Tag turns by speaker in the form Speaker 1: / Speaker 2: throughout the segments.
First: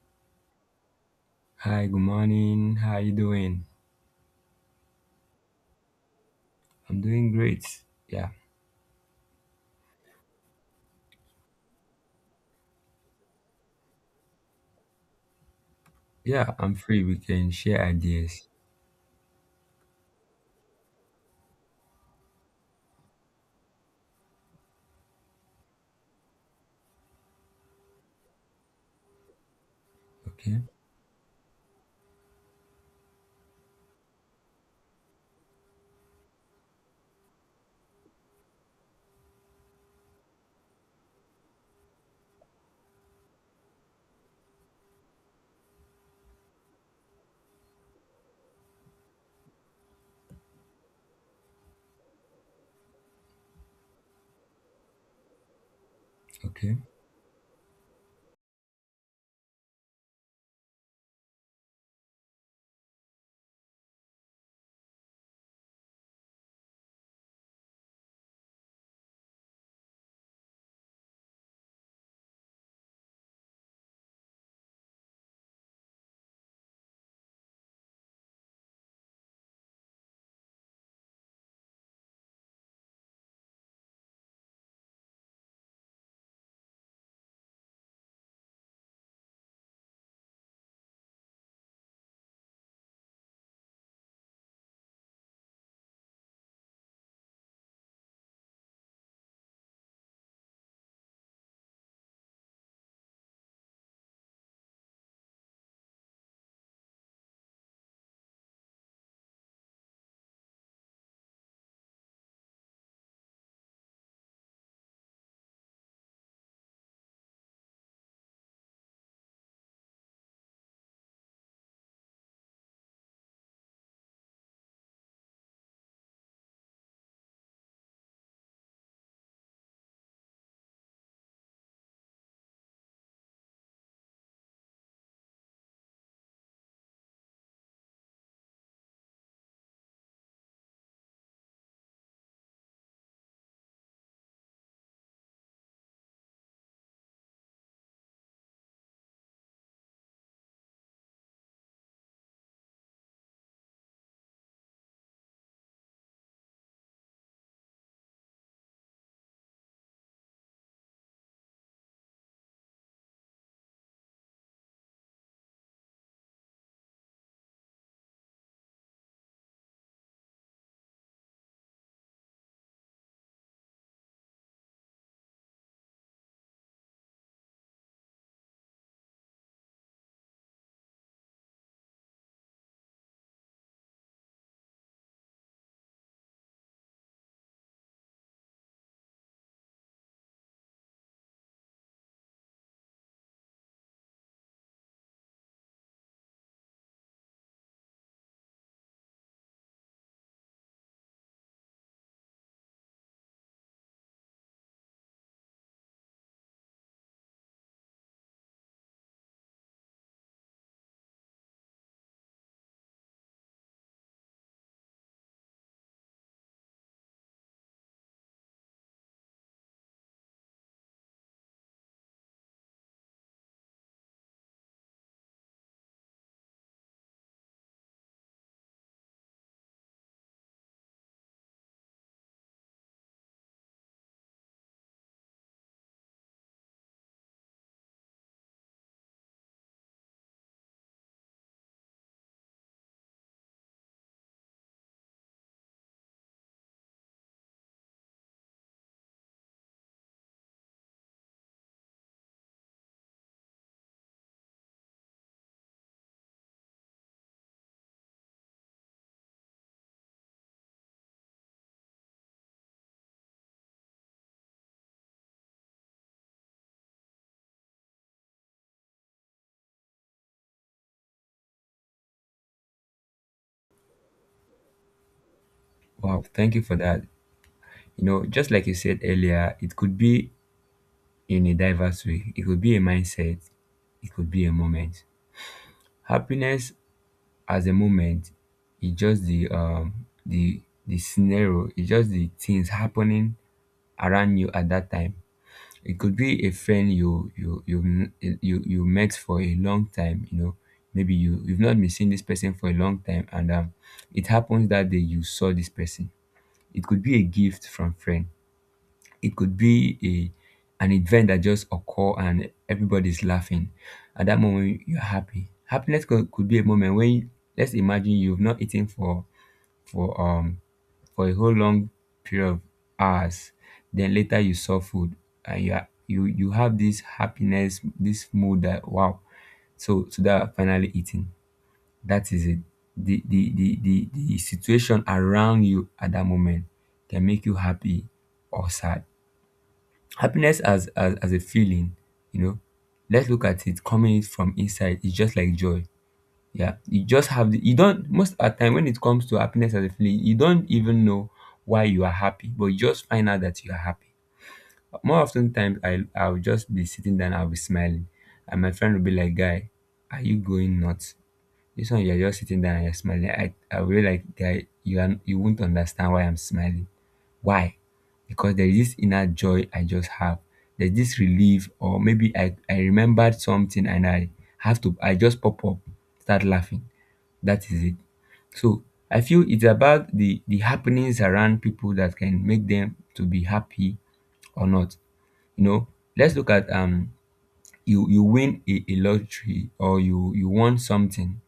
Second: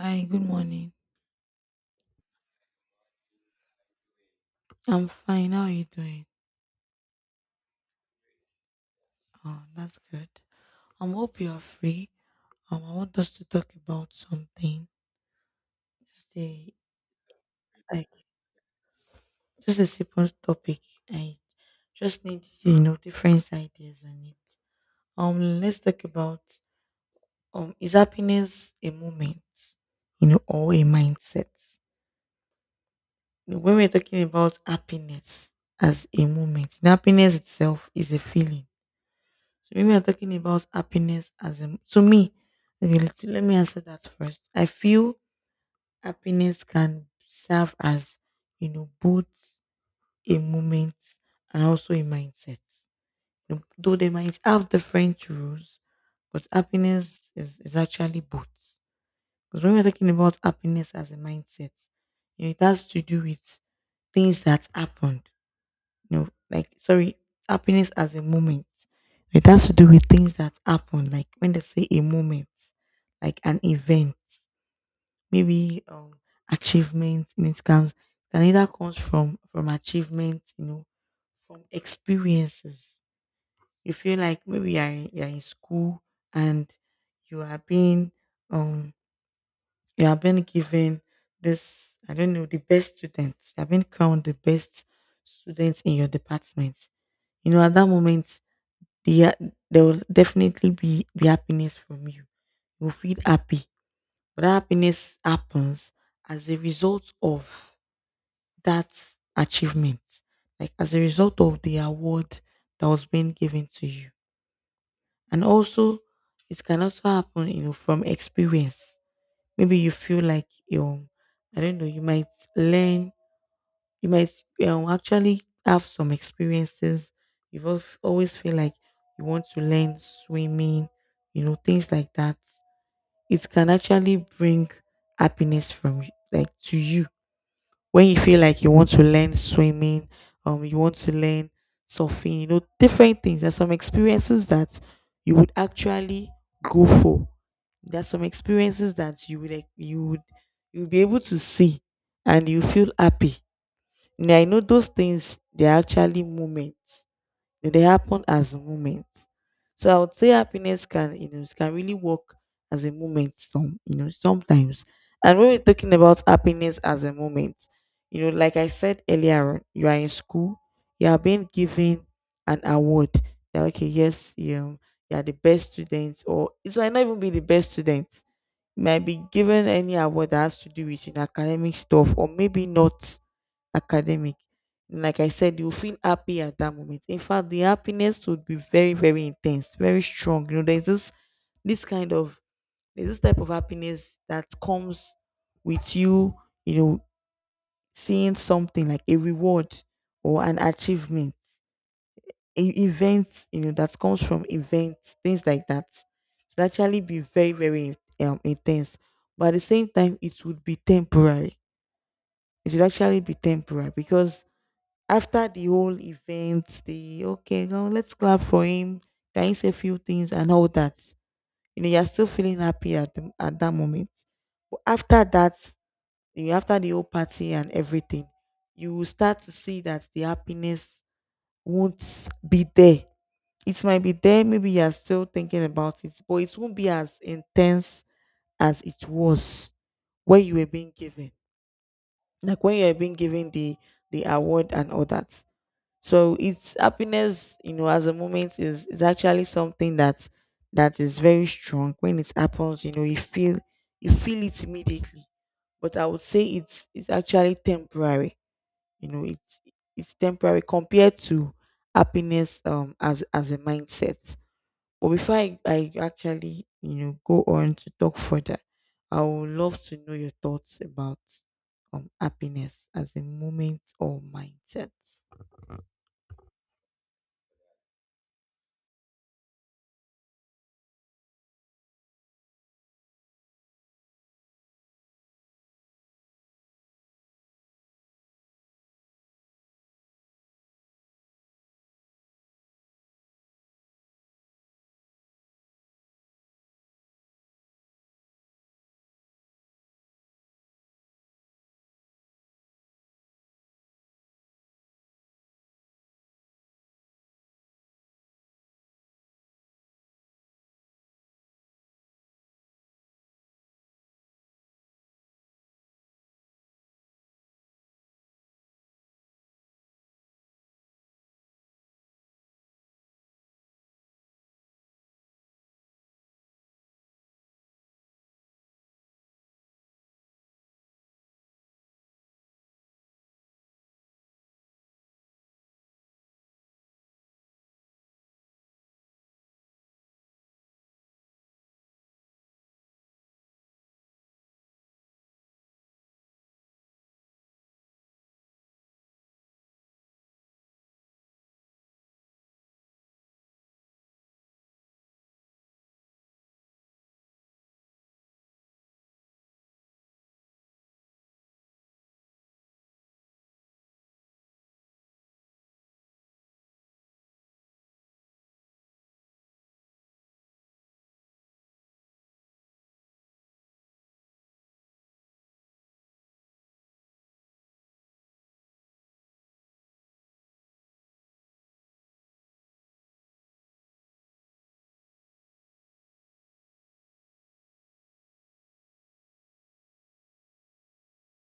Speaker 1: Hi, good morning.
Speaker 2: Hi, good morning. How are you doing?
Speaker 1: I'm fine. How are you doing?
Speaker 2: I'm doing great. Yeah.
Speaker 1: Oh, that's good. I hope you are free. I want us to talk about something. Just
Speaker 2: Yeah,
Speaker 1: a
Speaker 2: I'm free. We can share
Speaker 1: like
Speaker 2: ideas.
Speaker 1: just a simple topic. I just need, different ideas on it. Let's talk about, is happiness a moment, you know,
Speaker 2: Okay.
Speaker 1: or a mindset? When we're talking about happiness as a moment, happiness itself is a feeling. So maybe we're talking about happiness as a, to me. Okay, let me answer that first. I feel happiness can serve as, both a moment and also a mindset. You know, though they might have different rules, but
Speaker 2: Okay.
Speaker 1: happiness is actually both. Because when we're talking about happiness as a mindset, you know, it has to do with things that happened. No, like sorry, happiness as a moment. It has to do with things that happen, like when they say a moment, like an event, maybe achievement in it comes can either comes from achievement, you know, from experiences. You feel like maybe you're in school and you are being um you are being given this, I don't know, the best students. You have been crowned the best students in your department. You know, at that moment, the, there will definitely be happiness from you. You'll feel happy. But that happiness happens as a result of that achievement, like as a result of the award that was being given to you. And also, it can also happen, you know, from experience. Maybe you feel like you, I don't know, you might learn you might actually have some experiences. You've always feel like you want to learn swimming, you know, things like that. It can actually bring happiness like to you when you feel like you want to learn swimming, you want to learn surfing, you know, different things. There's some experiences that you would actually go for. There's some experiences that you would like, you would you'll be able to see and you feel happy. Yeah, you know, those things, they're actually moments. They happen as moments. So I would say happiness can, it can really work as a moment, sometimes. And when we're talking about happiness as a moment, you know, like I said earlier on, you are in school, you are being given an award. That okay, yes, you know, you are the best student, or it might not even be the best student. You might be given any award that has to do with, you know, academic stuff, or maybe not academic. Like I said, you feel happy at that moment. In fact, the happiness would be very, very intense, very strong. You know, this kind of there's this type of happiness that comes with you, you know, seeing something like a reward or an achievement, a event, you know, that comes from events, things like that. It actually be very, very intense. But at the same time, it would be temporary. It would actually be temporary because after the whole event, the okay, now let's clap for him. Can you say a few things and all that? You know, you're still feeling happy at the, at that moment. But after that, you after the whole party and everything, you will start to see that the happiness won't be there. It might be there, maybe you're still thinking about it, but it won't be as intense as it was when you were being given. Like when you were being given the award and all that. So it's happiness, you know, as a moment, is actually something that is very strong. When it happens, you know, you feel it immediately. But I would say it's actually temporary. You know, it's temporary compared to happiness, as a mindset. But before I actually, you know, go on to talk further, I would love to know your thoughts about happiness as a moment or mindset.
Speaker 2: Wow. Thank you for that. You know, just like you said earlier, it could be in a diverse way. It could be a mindset. It could be a moment. Happiness as a moment is just the scenario. It's just the things happening around you at that time. It could be a friend you you you m- you met for a long time. You know, maybe you've not been seeing this person for a long time, and it happens that day you saw this person. It could be a gift from friend. It could be a an event that just occur and everybody's laughing. At that moment, you're happy. Happiness could be a moment when, let's imagine, you've not eaten for for um a whole long period of hours, then later you saw food and you are, you have this happiness, this mood that, wow, so that, finally eating, that is it. The situation around you at that moment can make you happy or sad. Happiness as a feeling, you know, let's look at it coming from inside. It's just like joy. Yeah, you just have the, you don't, most at time when it comes to happiness as a feeling, you don't even know why you are happy, but you just find out that you are happy. More often times, I'll just be sitting down, I'll be smiling, and my friend will be like, "Guy, are you going nuts? This one you're just sitting down and you're smiling." I will be like, "Guy, you won't understand why I'm smiling. Why? Because there is this inner joy I just have. There's this relief, or maybe I remembered something and I have to I just pop up, start laughing." That is it. So I feel it's about the happenings around people that can make them to be happy or not. You know, let's look at, you win a lottery or you want something.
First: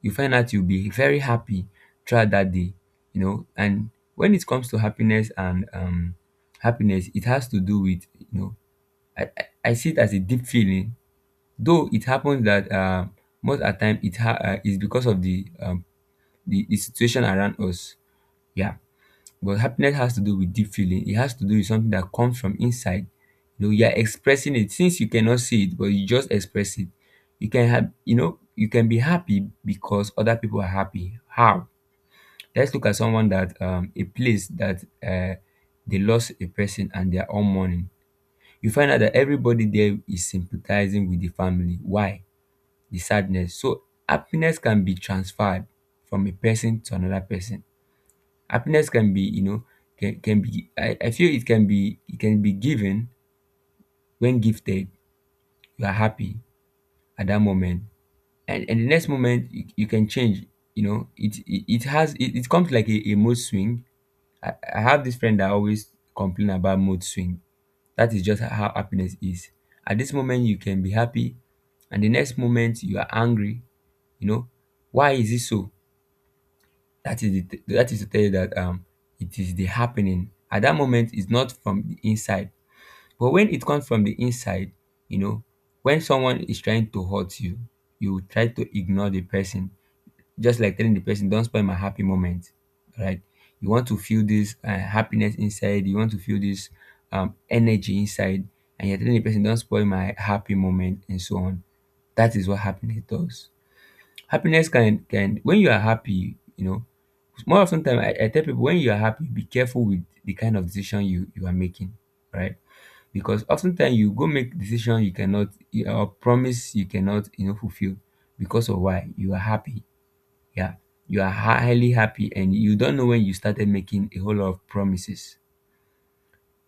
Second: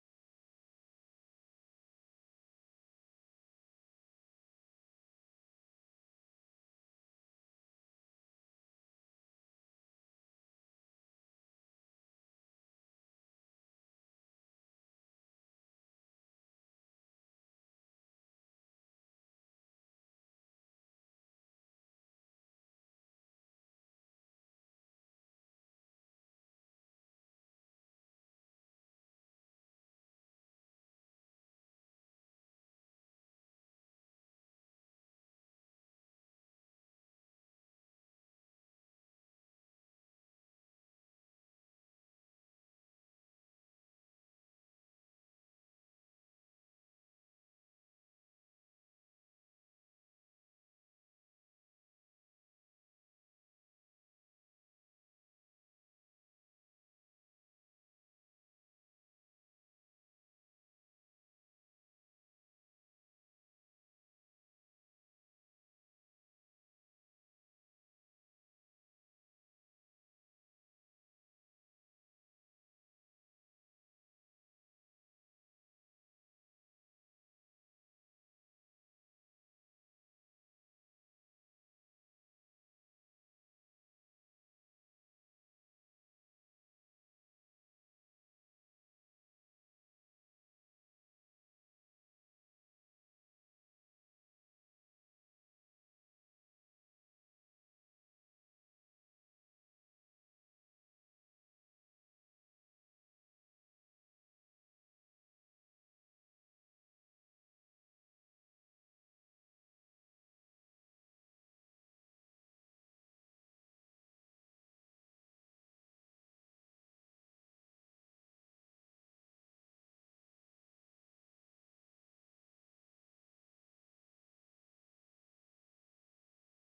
Speaker 2: You find out you'll be very happy throughout that day. You know, and when it comes to happiness and happiness, it has to do with, you know, I I, I see it as a deep feeling. Though it happens that most of the time is because of the situation around us. Yeah. But happiness has to do with deep feeling. It has to do with something that comes from inside. You know, you are expressing it since you cannot see it, but you just express it. You can have, you know, you can be happy because other people are happy. How? Let's look at someone that, a place that, they lost a person and they are all mourning. You find out that everybody there is sympathizing with the family. Why? The sadness. So happiness can be transferred from a person to another person. Happiness can be, you know, can be I feel, it can be given when gifted. You are happy at that moment. And the next moment you can change. You know, it comes like a mood swing. I have this friend that always complain about mood swing. That is just how happiness is. At this moment you can be happy and the next moment you are angry, you know. Why is it so? That is to tell you that it is the happening. At that moment, is not from the inside. But when it comes from the inside, you know, when someone is trying to hurt you, you try to ignore the person. Just like telling the person, don't spoil my happy moment. Right? You want to feel this happiness inside, you want to feel this energy inside, and you're telling the person, don't spoil my happy moment, and so on. That is what happiness does. Happiness can. When you are happy, you know, more of sometimes I tell people, when you are happy, be careful with the kind of decision you are making, right? Because oftentimes you go make decision you cannot or promise you cannot fulfill because of why you are happy. Yeah. You are highly happy and you don't know when you started making a whole lot of promises.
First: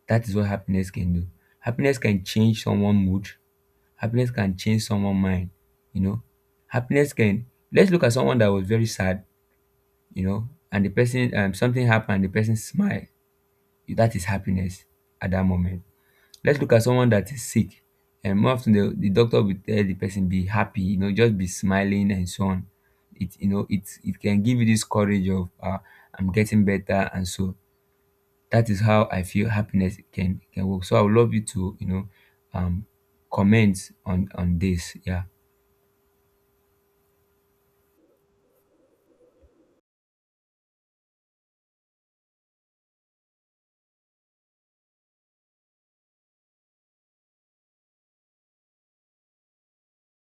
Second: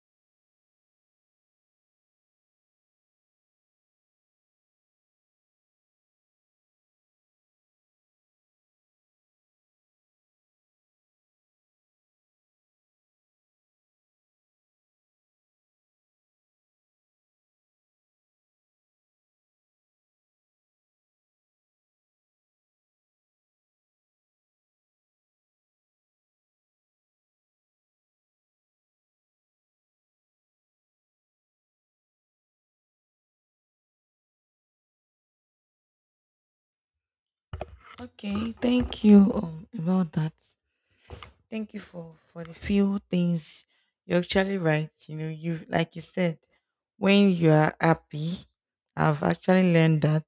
Speaker 2: That is what happiness can do. Happiness can change someone's mood. Happiness can change someone's mind. You know, happiness can. Let's look at someone that was very sad, and the person, something happened, the person smile. That is happiness at that moment. Let's look at someone that is sick. And more often the doctor will tell the person be happy, you know, just be smiling and so on. It can give you this courage of, I'm getting better. And so that is how I feel happiness can work. So I would love you to, you know, um comment on this. Yeah.
Speaker 1: Okay, thank you about that. Thank you for the few things. You're actually right. You know, you like you said, when you are happy, I've actually learned that.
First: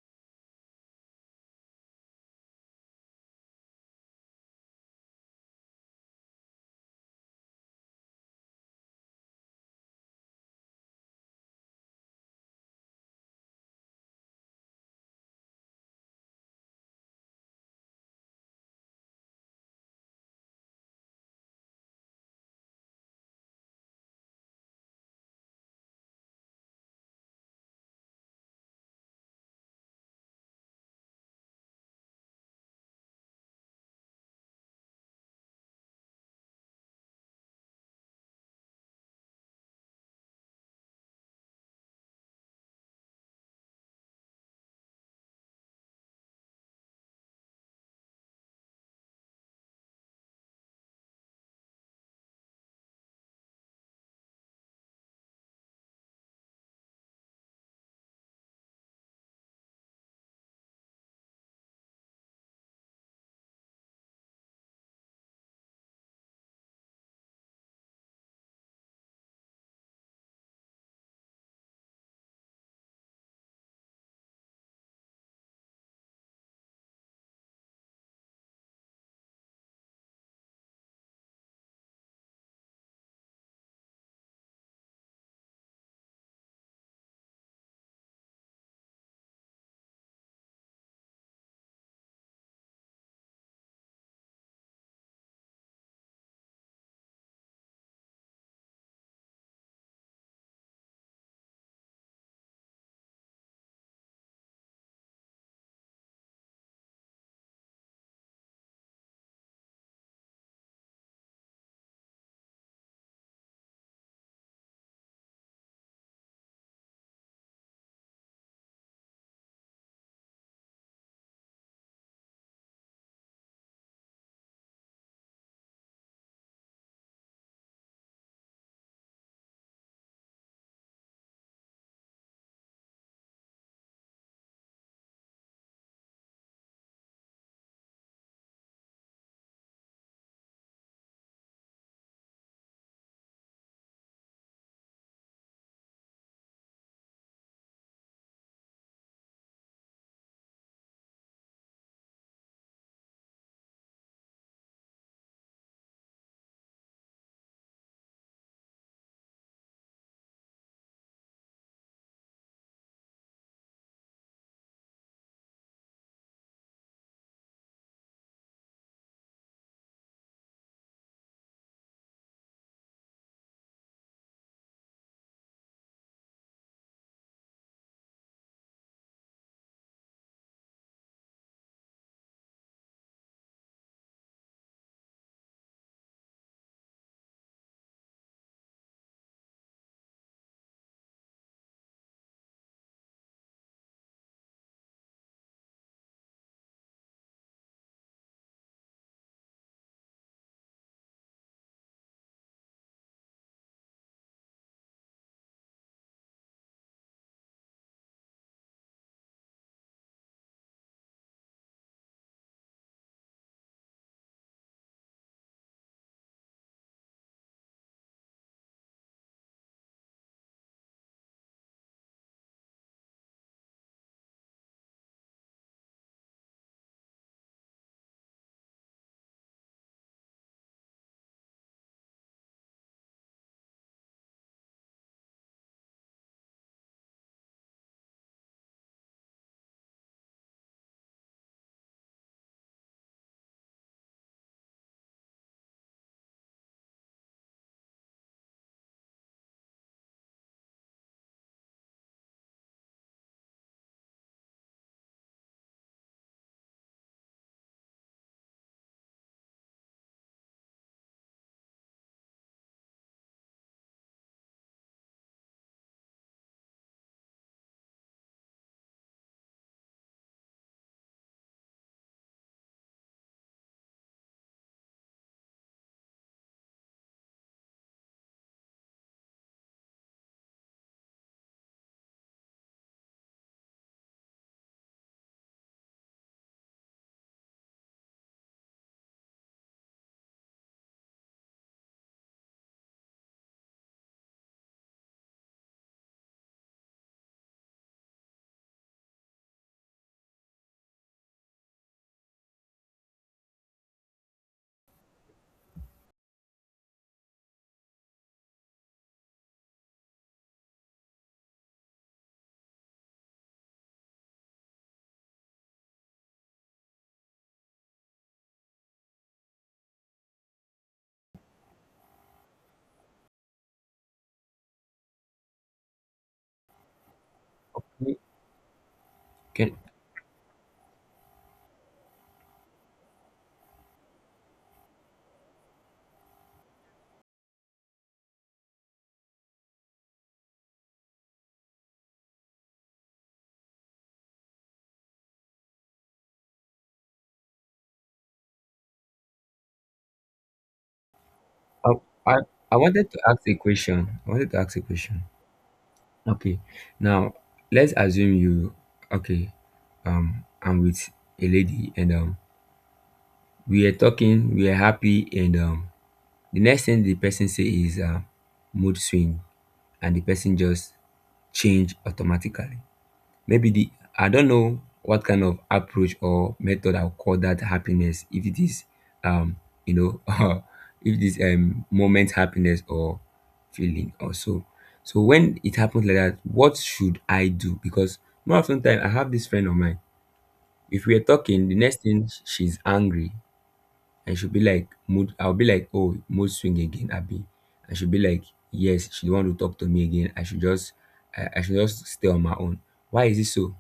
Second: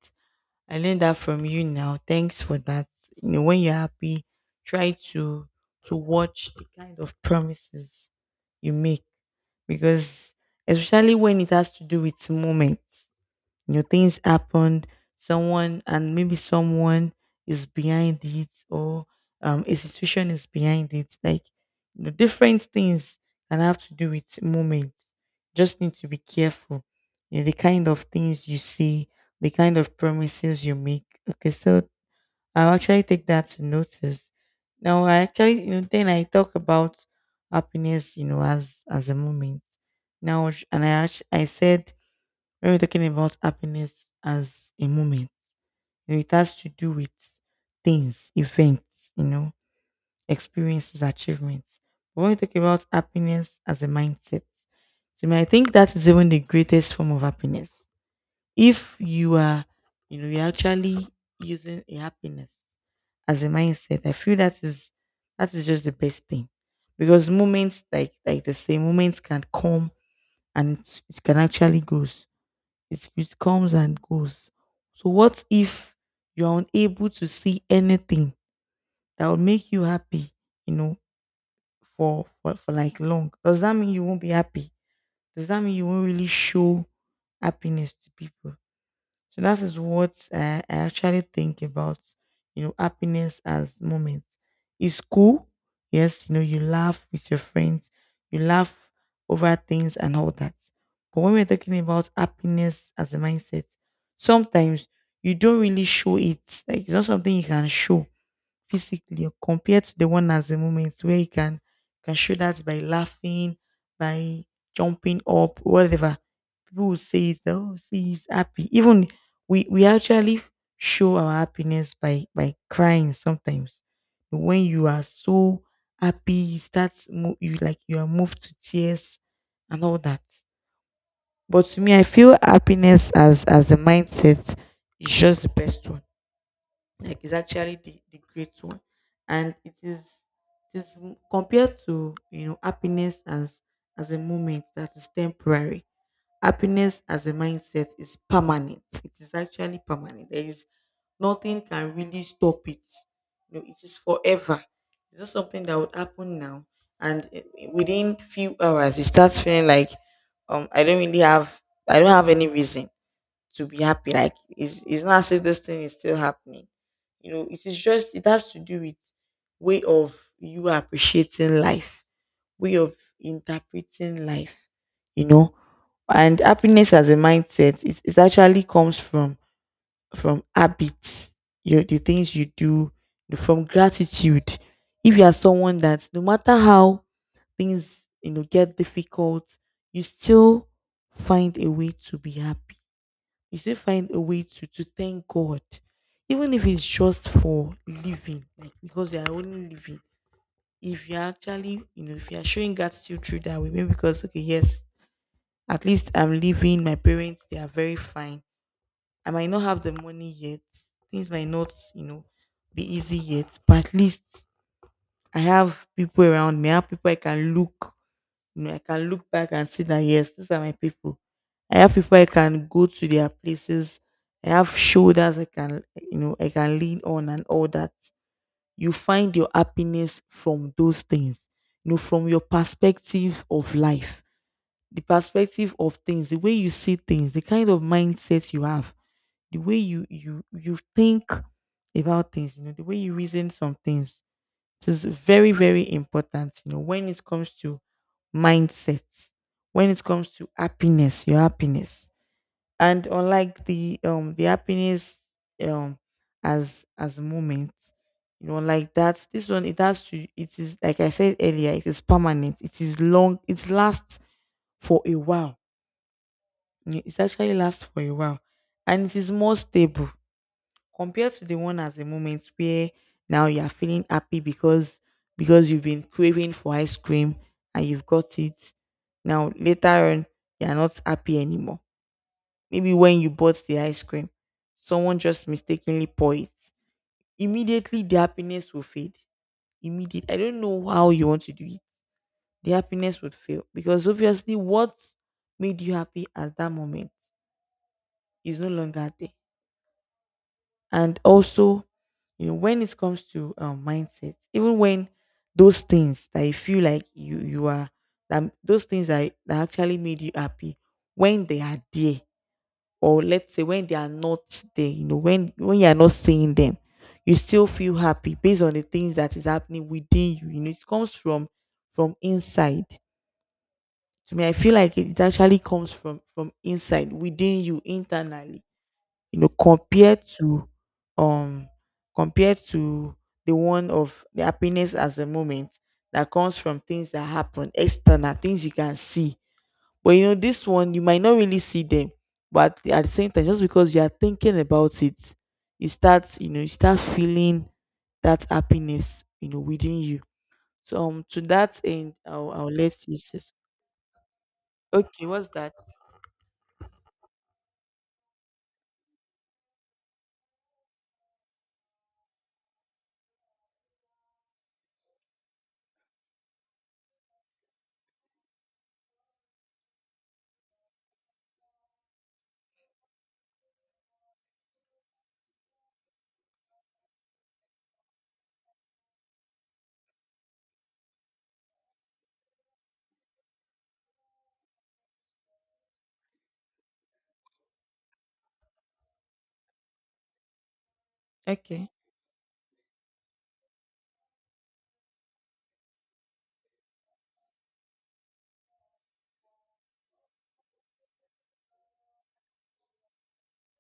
Speaker 1: I learned that from you now. Thanks for that. You know, when you're happy, try to watch the kind of promises you make, because especially when it has to do with moments. You know, things happen, someone and maybe someone is behind it, or a situation is behind it. Like, you know, different things can have to do with moments. Just need to be careful. You know, the kind of things you see, the kind of promises you make. Okay, so I'll actually take that to notice. Now I actually, then I talk about happiness, you know, as a moment. Now I said when we're talking about happiness as a moment, you know, it has to do with things, events, you know, experiences, achievements. But when we talk about happiness as a mindset, to me, I think that is even the greatest form of happiness. If you are, you're actually using a happiness as a mindset, I feel that is just the best thing. Because moments like the same moments can come and it can actually goes. It comes and goes. So what if you're unable to see anything that will make you happy, you know, for, for like long? Does that mean you won't be happy? Does that mean you won't really show happiness to people? So that is what I actually think about, you know, happiness as moments. It's cool. Yes, you know, you laugh with your friends, you laugh over things and all that. But when we're talking about happiness as a mindset, sometimes you don't really show it. Like it's not something you can show physically, or compared to the one as a moment where you can show that by laughing, by jumping up, whatever. People will say it, oh, see, he's happy. Even we actually show our happiness by crying sometimes. When you are so happy, you start you like you are moved to tears and all that. But to me, I feel happiness as a mindset is just the best one, like it's actually the great one, and it is compared to, you know, happiness as a moment, that is temporary. Happiness as a mindset is permanent. It is actually permanent. There is nothing can really stop it. You know, it is forever. It's not something that would happen now and within few hours it starts feeling like, I don't really have I don't have any reason to be happy. Like it's not as if this thing is still happening. You know, it is just it has to do with way of you appreciating life, way of interpreting life, you know. And happiness as a mindset, it actually comes from habits, you the things you do, from gratitude. If you are someone that no matter how things, you know, get difficult, you still find a way to be happy, you still find a way to thank God, even if it's just for living, like because you are only living. If you're actually, you know, if you're showing gratitude through that way, maybe because okay, yes, at least I'm living. My parents, they are very fine. I might not have the money yet. Things might not, you know, be easy yet, but at least I have people around me. I have people I can look back and see that yes, these are my people. I have people I can go to their places. I have shoulders I can lean on and all that. You find your happiness from those things, you know, from your perspective of life, the perspective of things, the way you see things, the kind of mindset you have, the way you think about things, you know, the way you reason some things. It is very, very important, you know, when it comes to mindset, when it comes to happiness, your happiness. And unlike the happiness, um as moment, you know, like that, this one it has to it is like I said earlier, it is permanent, it is long, it lasts for a while. You know, it actually lasts for a while. And it is more stable compared to the one as a moment where now you are feeling happy because you've been craving for ice cream and you've got it. Now later on you are not happy anymore. Maybe when you bought the ice cream, someone just mistakenly pour it. Immediately the happiness will fade. Immediate. I don't know how you want to do it. The happiness would fail because obviously what made you happy at that moment is no longer there. And also, when it comes to mindset, even when those things that you feel like you are that those things that actually made you happy, when they are there, or let's say when they are not there, when you are not seeing them, you still feel happy based on the things that is happening within you. It comes from inside. To me, I feel like it actually comes from inside within you internally,
Speaker 2: Can
Speaker 1: compared to um compared to the one of the happiness as a moment that comes from things that happen external, things you can see. But this one you might not really see them, but at the same time, just because you are thinking about it, you start feeling that happiness, within you. So to that
Speaker 2: I,
Speaker 1: end,
Speaker 2: I
Speaker 1: I'll
Speaker 2: I
Speaker 1: let
Speaker 2: wanted
Speaker 1: you
Speaker 2: to
Speaker 1: say.
Speaker 2: ask a question. I wanted to ask a question.
Speaker 1: Okay, what's that?
Speaker 2: Okay. Now let's assume you. Okay. I'm with a lady, and we are talking, we are happy, and the next thing the person say is, mood swing, and the person just change automatically. Maybe the I don't know what kind of approach or method I'll call that happiness. If it is, um, you know, If it is moment happiness, or feeling, or so. So when it happens like that, what should I do? Because more often time, I have this friend of mine. If we are talking, the
Speaker 1: Okay.
Speaker 2: next thing she's angry and she'll be like, mood. I'll be like, oh, mood swing again, Abby. And she'll be like, yes, she don't want to talk to me again. I should just stay on my own. Why is it so?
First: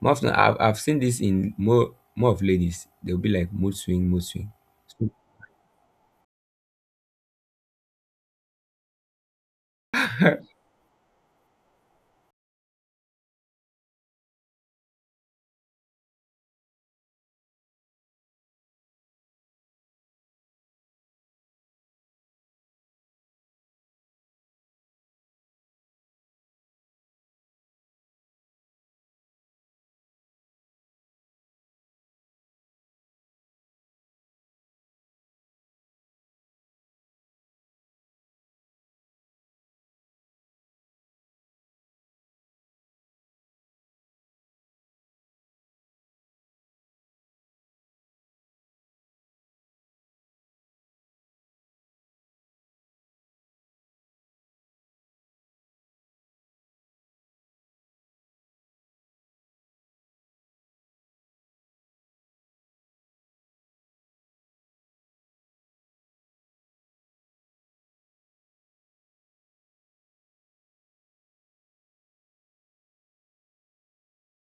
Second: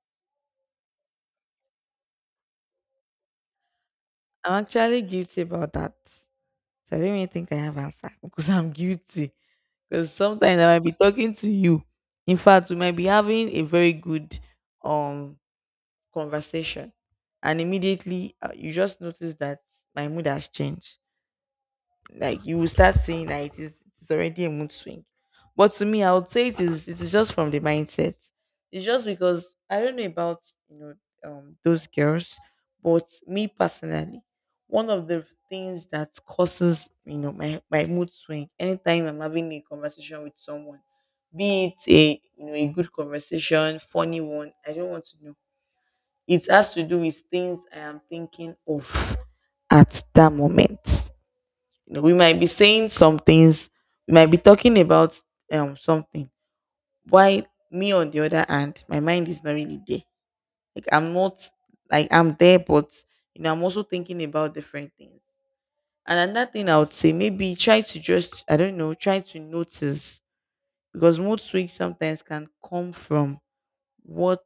Speaker 2: More often, I've seen this in more of ladies. They'll be like, mood swing, mood swing.
Speaker 1: I'm actually guilty about that. So I don't even think I have answer because I'm guilty. Because sometimes I might be talking to you. In fact, we might be having a very good um conversation, and immediately, you just notice that my mood has changed, like you will start seeing that it's already a mood swing. But to me, I would say it is just from the mindset. It's just because I don't know about, you know those girls, but me personally, one of the things that causes, my mood swing anytime I'm having a conversation with someone, be it a, a good conversation, funny one, I don't want to know. It has to do with things I am thinking of at that moment. We might be saying some things, we might be talking about something. Why me on the other hand, my mind is not really there. Like I'm not, like I'm there, but, I'm also thinking about different things. And another thing I would say, maybe try to just, I don't know, try to notice, because mood swings sometimes can come from what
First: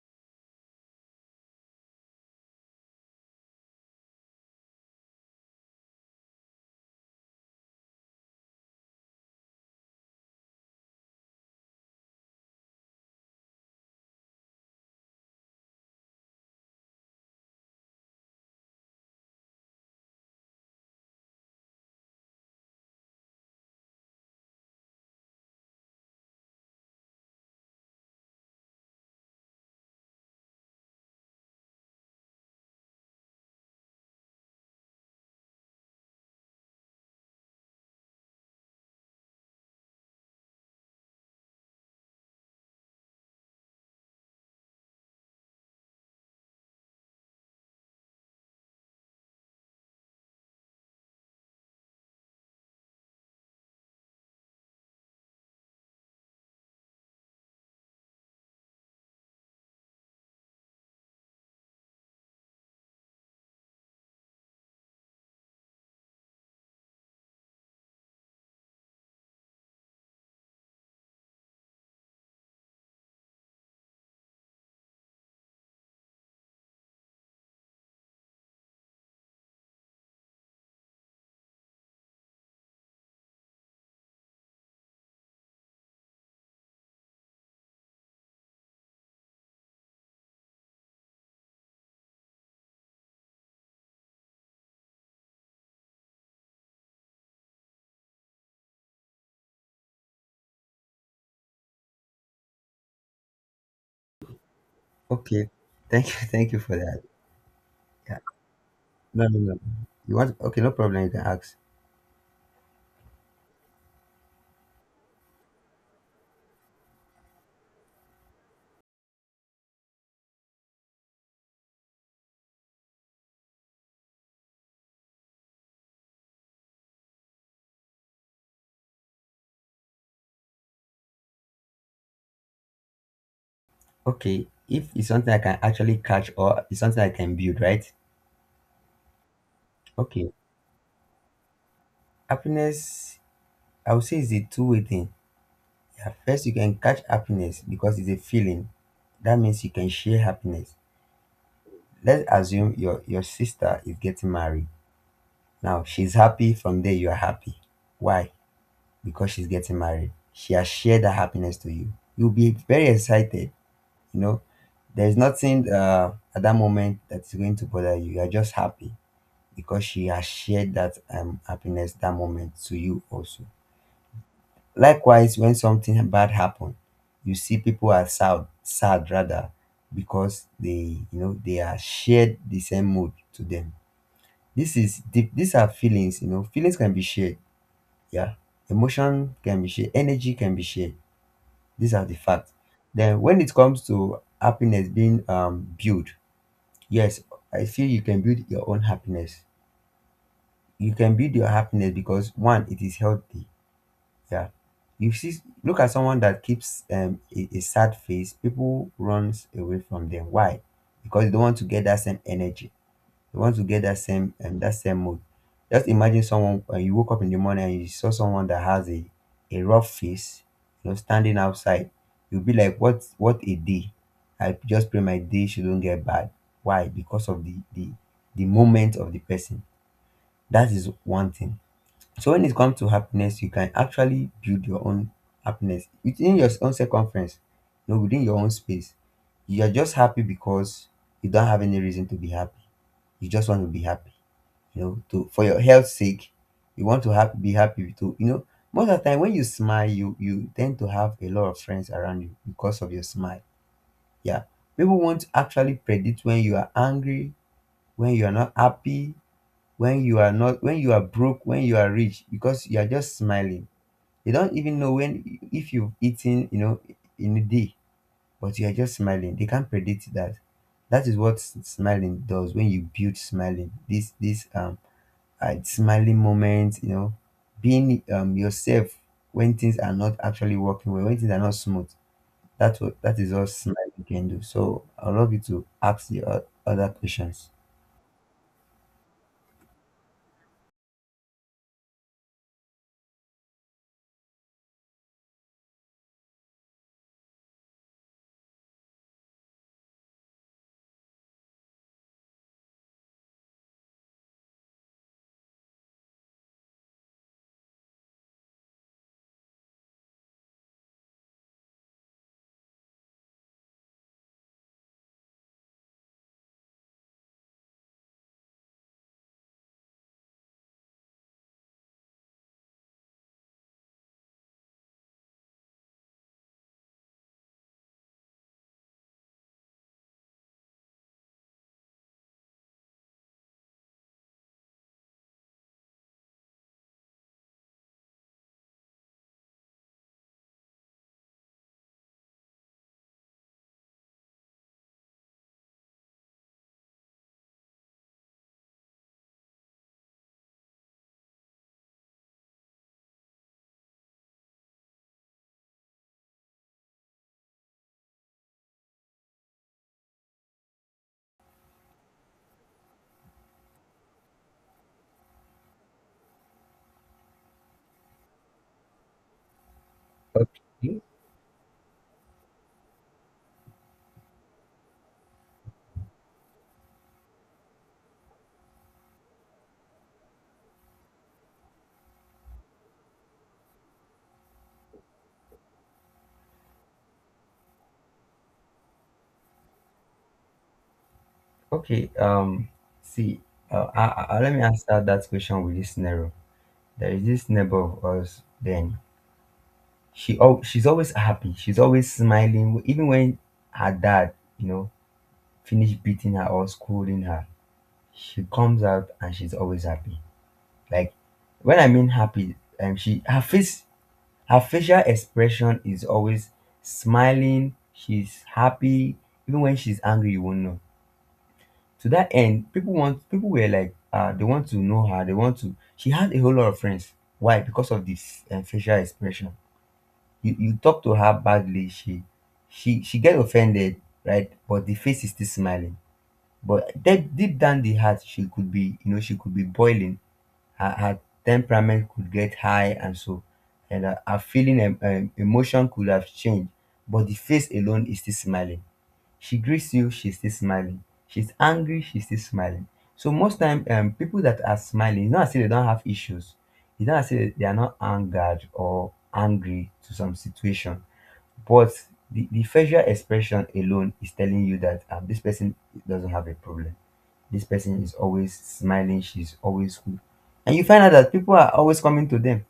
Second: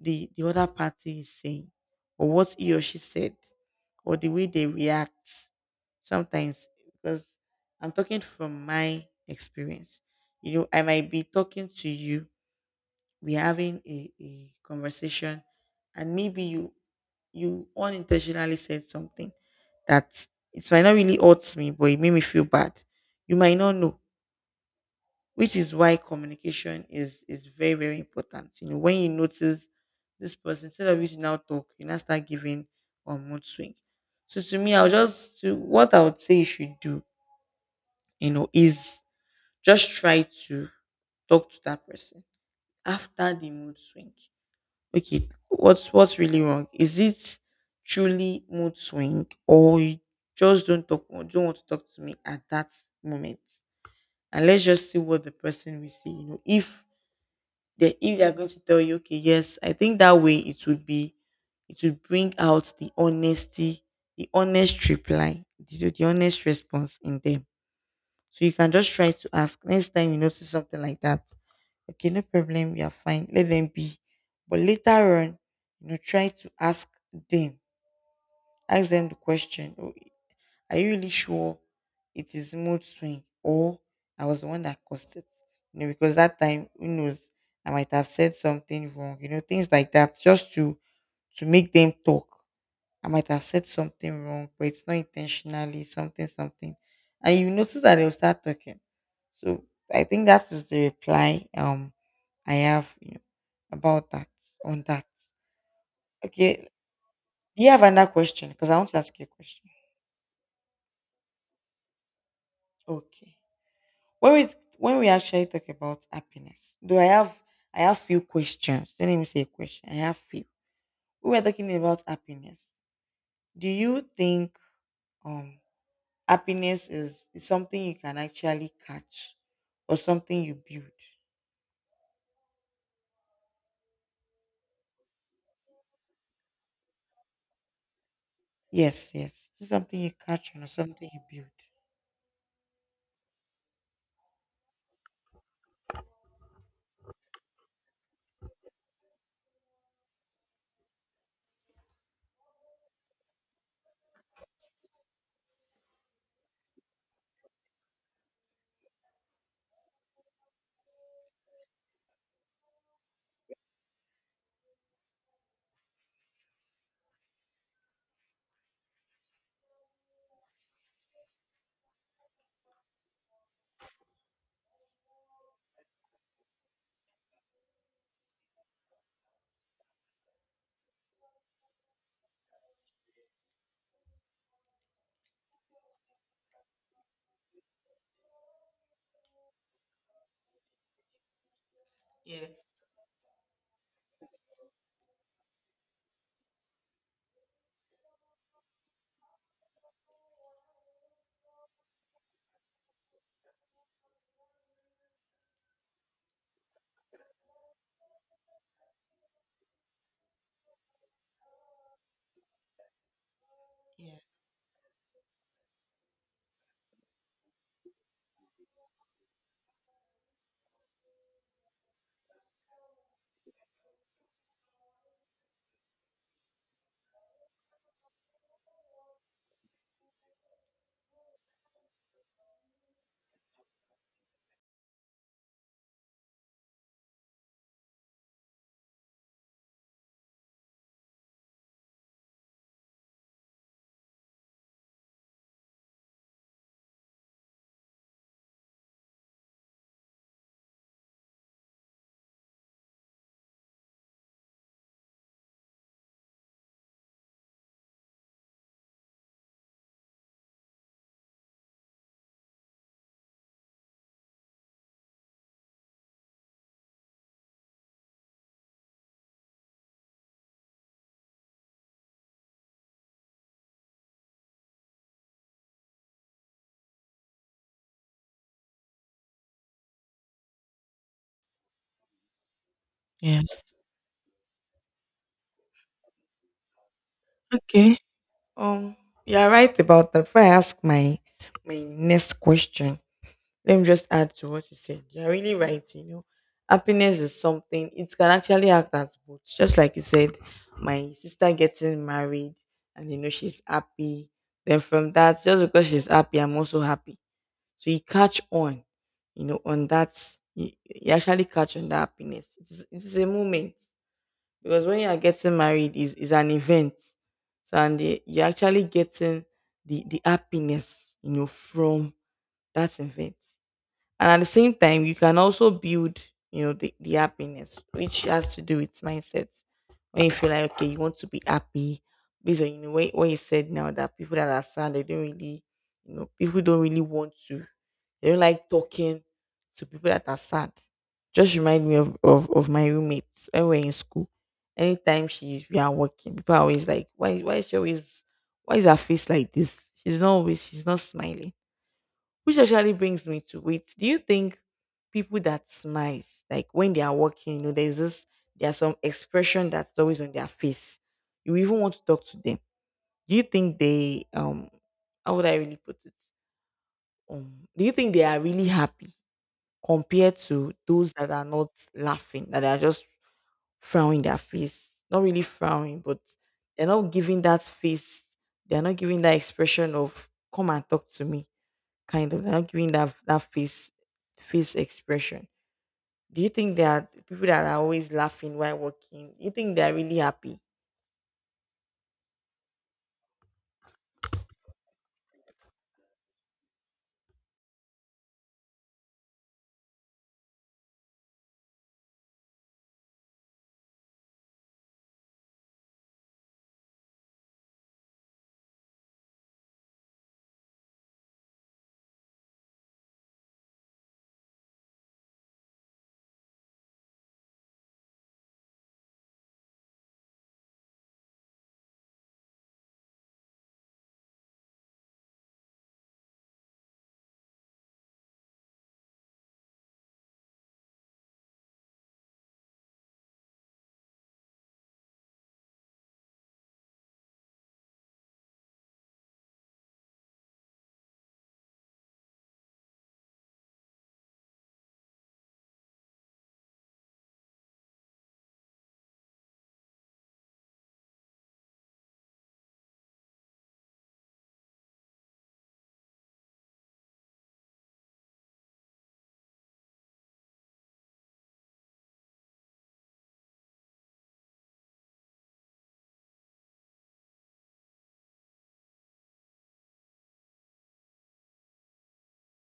Speaker 1: the other party is saying, or what he or she said, or the way they react sometimes, because I'm talking from my experience. I might be talking to you, we're having a conversation, and maybe you unintentionally said something that it might not really hurt me, but it made me feel bad. You might not know, which is why communication is very, very important. When you notice this person, instead of you to now talk, you now start giving or mood swing. So to me, I'll, just, to what I would say you should do, is just try to talk to that person after the mood swing. Okay, what's really wrong? Is it truly mood swing, or you just don't talk, don't want to talk to me at that moment? And let's just see what the person will say. If they are going to tell you, okay, yes, I think that way, it would be, it would bring out the honesty, the honest reply, the honest response in them. So you can just try to ask next time you notice something like that. Okay, no problem, we are fine. Let them be. But later on, try to them, ask them the question. Oh, are you really sure it is mood swing, or I was the one that caused it? Because that time, who knows, I might have said something wrong, things like that, just to make them talk. I might have said something wrong, but it's not intentionally something, something. And you notice that they'll start talking. So I think that is the reply I have, about that, on that.
Speaker 2: Okay. Thank you. Thank you
Speaker 1: Okay.
Speaker 2: for that.
Speaker 1: Do you have another
Speaker 2: Yeah.
Speaker 1: question? Because I want to ask you
Speaker 2: No,
Speaker 1: a
Speaker 2: no, no.
Speaker 1: question.
Speaker 2: You want Okay, no problem, you can ask.
Speaker 1: Okay. when we when we actually talk about happiness, do I have few questions. Don't. Let me say a question. I have few. We were talking about happiness. Do you think um happiness is something you can actually catch or something you build?
Speaker 2: Okay, if I can actually catch, or let.
Speaker 1: Yes, yes. It's something you
Speaker 2: Okay.
Speaker 1: catch or something you build.
Speaker 2: Happiness is a two-way thing. At first you can catch happiness because it's a feeling. That means you can share happiness. Let's assume your sister is getting married. Now she's happy, from there you are happy. Why? Because she's getting married. She has shared that happiness to you. You'll be very excited. You know, there's nothing, at that moment that's going to bother you. You're just happy because she has shared that, happiness, that moment to you also. Likewise, when something bad happens, you see people are sad, sad rather, because they are shared the same mood to them. This is deep. These are feelings. You know, feelings can be shared. Yeah, emotion can be shared. Energy can be shared. These are the facts.
Speaker 1: Yes,
Speaker 2: Then, when it comes to happiness being, built, yes, I feel you can build your own happiness. You can build your happiness because one, it is healthy. Yeah, you see, look at someone that keeps, a sad face. People runs away from them. Why? Because they don't want to get that same energy. You want to get that
Speaker 1: yes.
Speaker 2: same um, that same mood. Just imagine someone, when you woke up in the morning and you saw someone that has a rough face, you know, standing outside. You'll be like, what a day. I just pray my day shouldn't get bad. Why? Because of the moment of the person. That is one thing. So when it comes to happiness, you can actually build your own happiness within your own circumference, you know, within your own space. You are just happy because you don't have any reason to be happy. You just want to be happy, you know to for your health sake. You want to have be happy too. Most of the time when you smile, you tend to have a lot of friends around you because of your smile. Yeah, people won't actually predict when you are angry, when you are not happy, when you are not when you are broke, when you are rich, because you are just smiling. They don't even know when if you've eaten, in a day, but you are just smiling. They can't predict that. That is what smiling does, when you build smiling, this and smiling moments, you know, being, yourself, when things are not actually working well, when things are not smooth. That's what that is all
Speaker 1: Yes.
Speaker 2: smiling can do. So I love you to ask the other questions.
Speaker 1: Okay. Um, you're right about that. Before I ask my next question, let me just add to what you said. You're really right. Happiness is something it can actually act as both. Just like you said, my sister getting married, and she's happy. Then from that, just because she's happy, I'm also happy. So you catch on, on that, you actually catch on that happiness. It's a moment, because when you are getting married is an event. So, and you're actually getting the happiness, from that event. And at the same time, you can also build, the happiness, which has to do with mindset. When you feel like, okay, you want to be happy based on, what you said, now that people that are sad, they don't really, people don't really want to, they don't like talking to people that are sad. Just remind me of of my roommates when we're in school. Anytime she's we are working, people are always like, why, is she always, why is her face like this, she's not always, she's not smiling, which actually brings me to, wait. Do you think people that smiles, like when they are walking, there's some expression that's always on their face. You even want to talk to them. Do you think they, how would I really put it? Do you think they are really happy compared to
Speaker 2: Okay.
Speaker 1: those that are not laughing, that are just frowning their face? Not really frowning, but they're not giving that face, they're not giving that expression of come and talk to me kind of, they're not giving that face, expression. Do you think there are people that are always laughing while walking? Do you think they're really happy?
Speaker 2: Okay. See. Let me answer that question with this scenario. There is this neighbor of us. Then she's always happy. She's always smiling. Even when her dad, you know, finished beating her or scolding her, she comes out and she's always happy. Like when I mean happy, she her face, her facial expression is always smiling. She's happy, even when she's angry, you won't know. To that end, people want people were like, they want to know her. They want to. She had a whole lot of friends. Why? Because of this facial expression. You talk to her badly, she get offended, right? But the face is still smiling. But deep, deep down the heart, she could be, you know, she could be boiling her, her temperament could get high and so and her, her feeling and emotion could have changed, but the face alone is still smiling. She greets you, she's still smiling. She's angry, she's still smiling. So most time, people that are smiling, it's not as if they don't have issues. It's not as if they are not angered or angry to some situation. But the facial expression alone is telling you that, this person doesn't have a problem. This person is always smiling. She's always cool. And you find out that people are always coming to them.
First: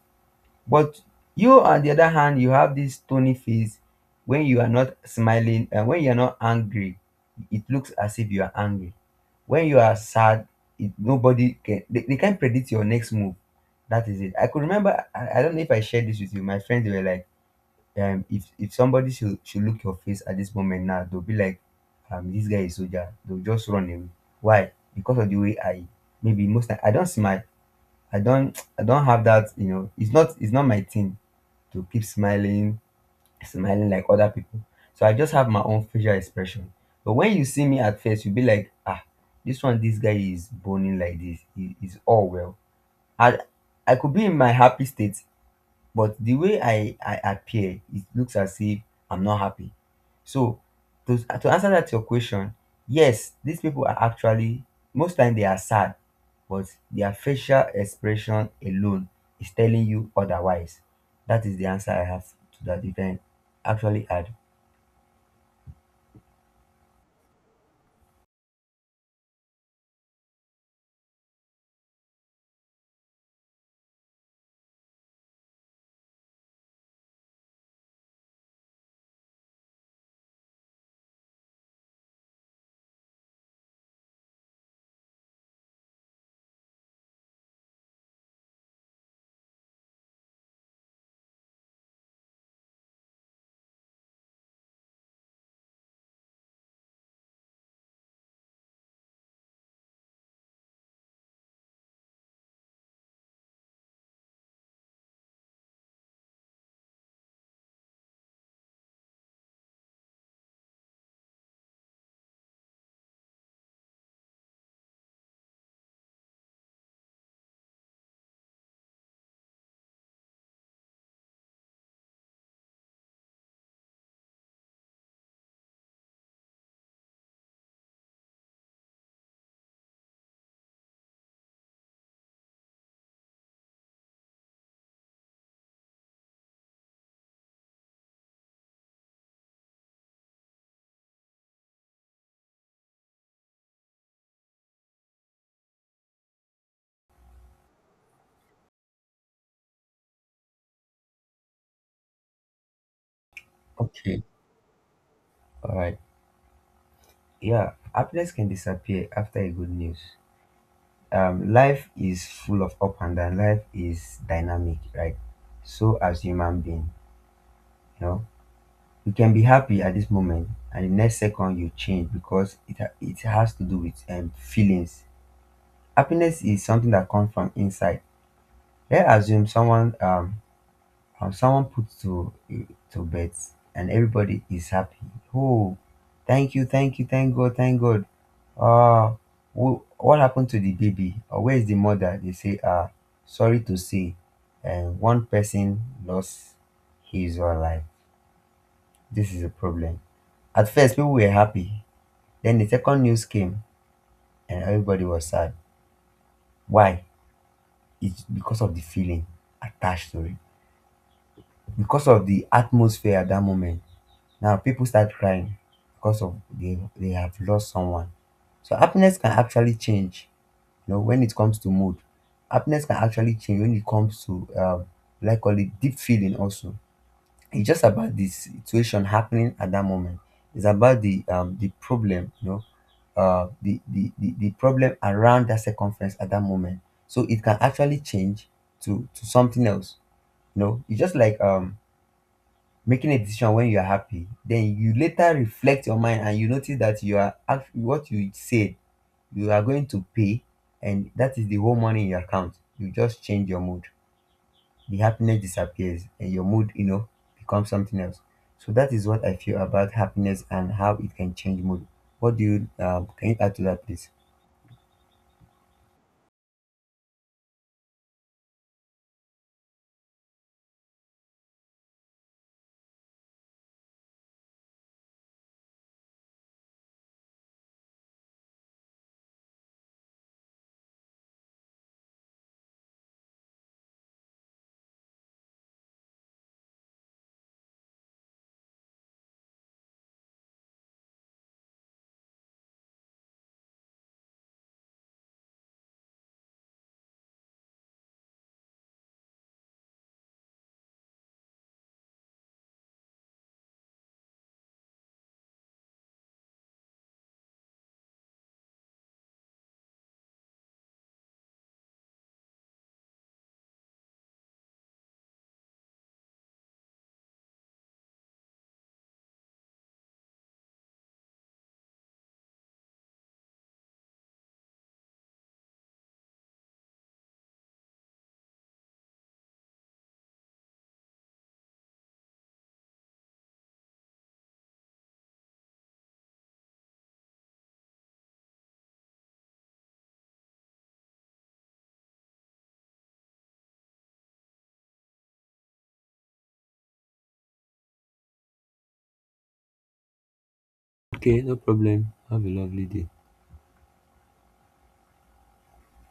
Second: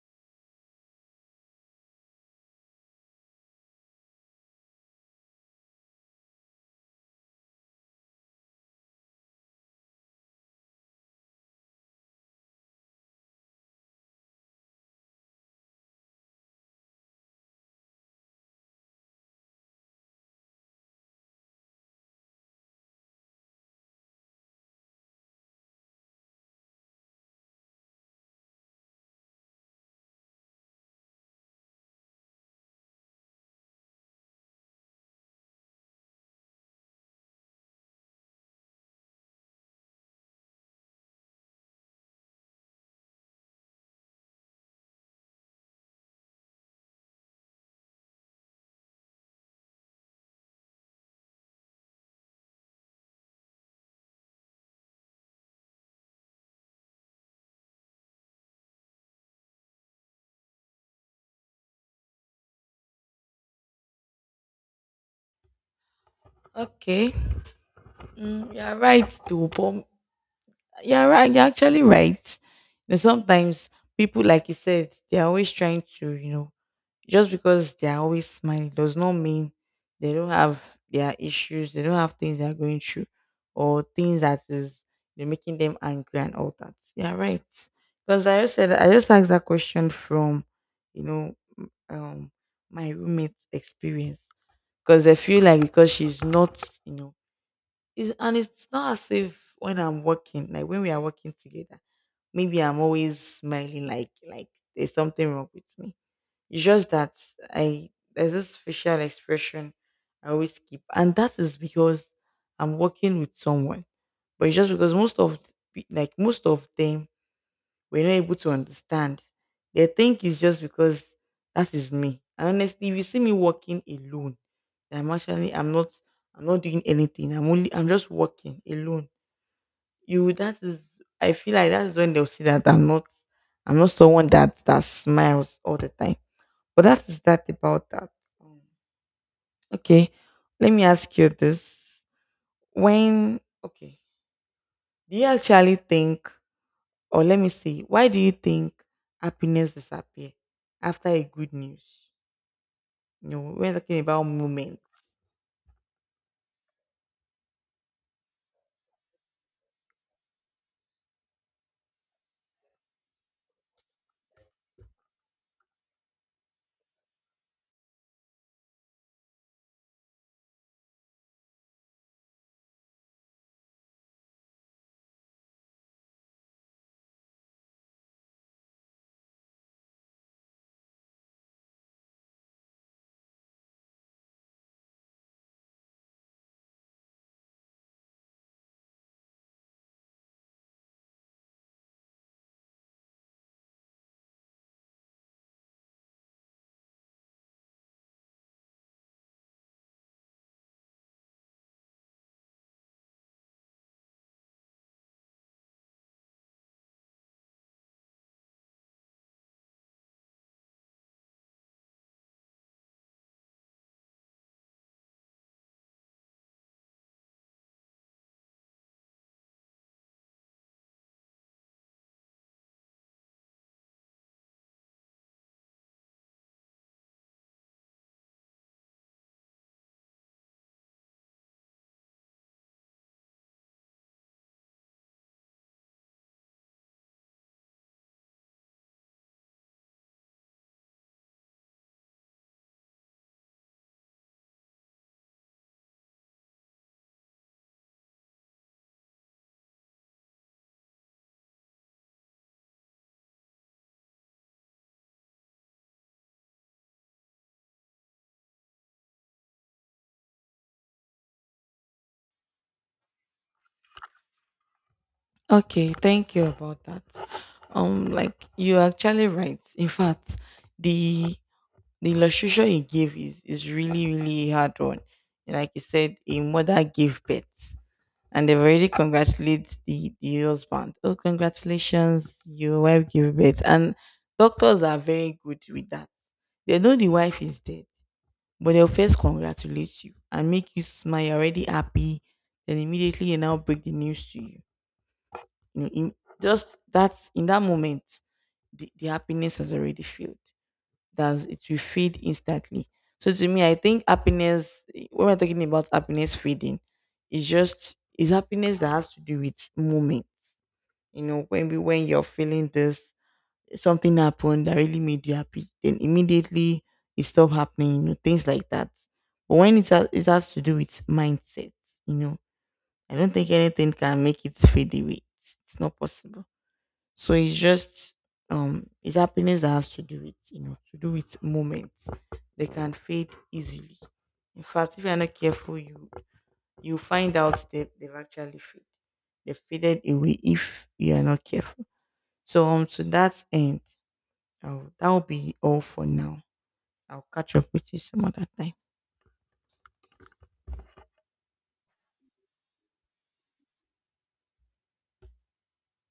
Speaker 2: But you, on the other hand, you have this stony face when you are not smiling and when you are not angry. It looks as if you are angry. When you are sad, nobody can, they can't predict your next move. That is it. I could remember, I don't know if I shared this with you. My friends they were like, if somebody should look your face at this moment now, they'll be like, this guy is soldier. They'll just run away. Why? Because of the way I maybe most time I don't smile. I don't I don't have that, you know, it's not my thing to keep smiling, smiling like other people. So I just have my own facial expression. But when you see me at first, you'll be like, ah, this one, this guy is boning like this. He is all well. I I could be in my happy state but the way I appear, it looks as if I'm not happy. So to answer that your question, yes, these people are actually most time they are sad, but their facial expression alone is telling you otherwise. That is the answer I have to that event. Actually add.
Speaker 1: Okay. You're right though, but you're actually right. Sometimes people, like you said, they're always trying to, Just because they are always smiling does not mean they don't have their issues, they don't have things they are going through, or things that is, making them angry and all that. Yeah, right. Because I just asked that question from, you know, um, my roommate's experience. Because I feel like, because she's not, and it's not as if when I'm working, like when we are working together, maybe I'm always smiling, like, there's something wrong with me. It's just that, I there's this facial expression I always keep, and that is because I'm working with someone. But it's just because most of the pe- like most of them were not able to understand. They think it's just because that is me. And honestly, if you see me working alone, that I'm actually, I'm not doing anything. I'm just working alone. You, that is, I feel like that is when they'll see that I'm not someone that smiles all the time, but that is that about that. Um, okay, let me ask you this. When, okay, do you actually think, or let me see, why do you think happiness disappear after a good news? We're talking
Speaker 2: Okay.
Speaker 1: about moments.
Speaker 2: All right. Yeah. Happiness can disappear after a good news. Life is full of up and down. Life is dynamic, right? So as human being, you know. You can be happy at this moment, and the next second you change because it it has to do with feelings. Happiness is something that comes from inside. Let's assume someone someone puts to bed and everybody is happy. Oh, thank you, thank you, thank God, thank God. Uh, what happened to the baby? Or where is the mother? They say, sorry to say, and one person lost his or her life. This is a problem. At first, people were happy. Then the second news came and everybody was sad. Why? It's because of the feeling attached to it, because of the atmosphere at that moment. Now people start crying because of they have lost someone. So happiness can actually change. You know, when it comes to mood, happiness can actually change when it comes to, like call it deep feeling also. It's just about the situation happening at that moment. It's about the problem, you know, the the problem around that circumference at that moment. So it can actually change to something else. You know, it's just like making a decision when you're happy. Then you later reflect your mind and you notice that you are what you said you are going to pay, and that is the whole money in your account. You just change your mood, the happiness disappears and your mood, you know, becomes something else. So that is what I feel about happiness and how it can change mood. What do you can you add to that, please?
Speaker 1: Okay, thank you about that. Like, you're actually right. In fact, the the illustration you gave is really, really a hard one. Like you said, a mother gave birth, and they've already congratulated the husband. Oh, congratulations, your wife gave birth. And doctors are very good with that. They know the wife is dead, but they'll first congratulate you and make you smile. You're already happy. Then immediately they now break the news to you. You know, in just that In that moment, the happiness has already failed, that it will fade instantly. So to me, I think happiness, when we're talking about happiness fading, it's happiness that has to do with moments. When you're feeling this, something happened that really made you happy, then immediately it stopped happening, things like that. But when it has to do with mindset, you know, I don't think anything can make it fade away. It's not possible. So it's happiness that has to do with moments. They can fade easily. In fact, if you're not careful, you find out they've actually faded. They faded away if you are not careful. So to that end, that'll be all for now. I'll catch up with you some other time.
Speaker 2: Okay, no problem. Have a lovely day.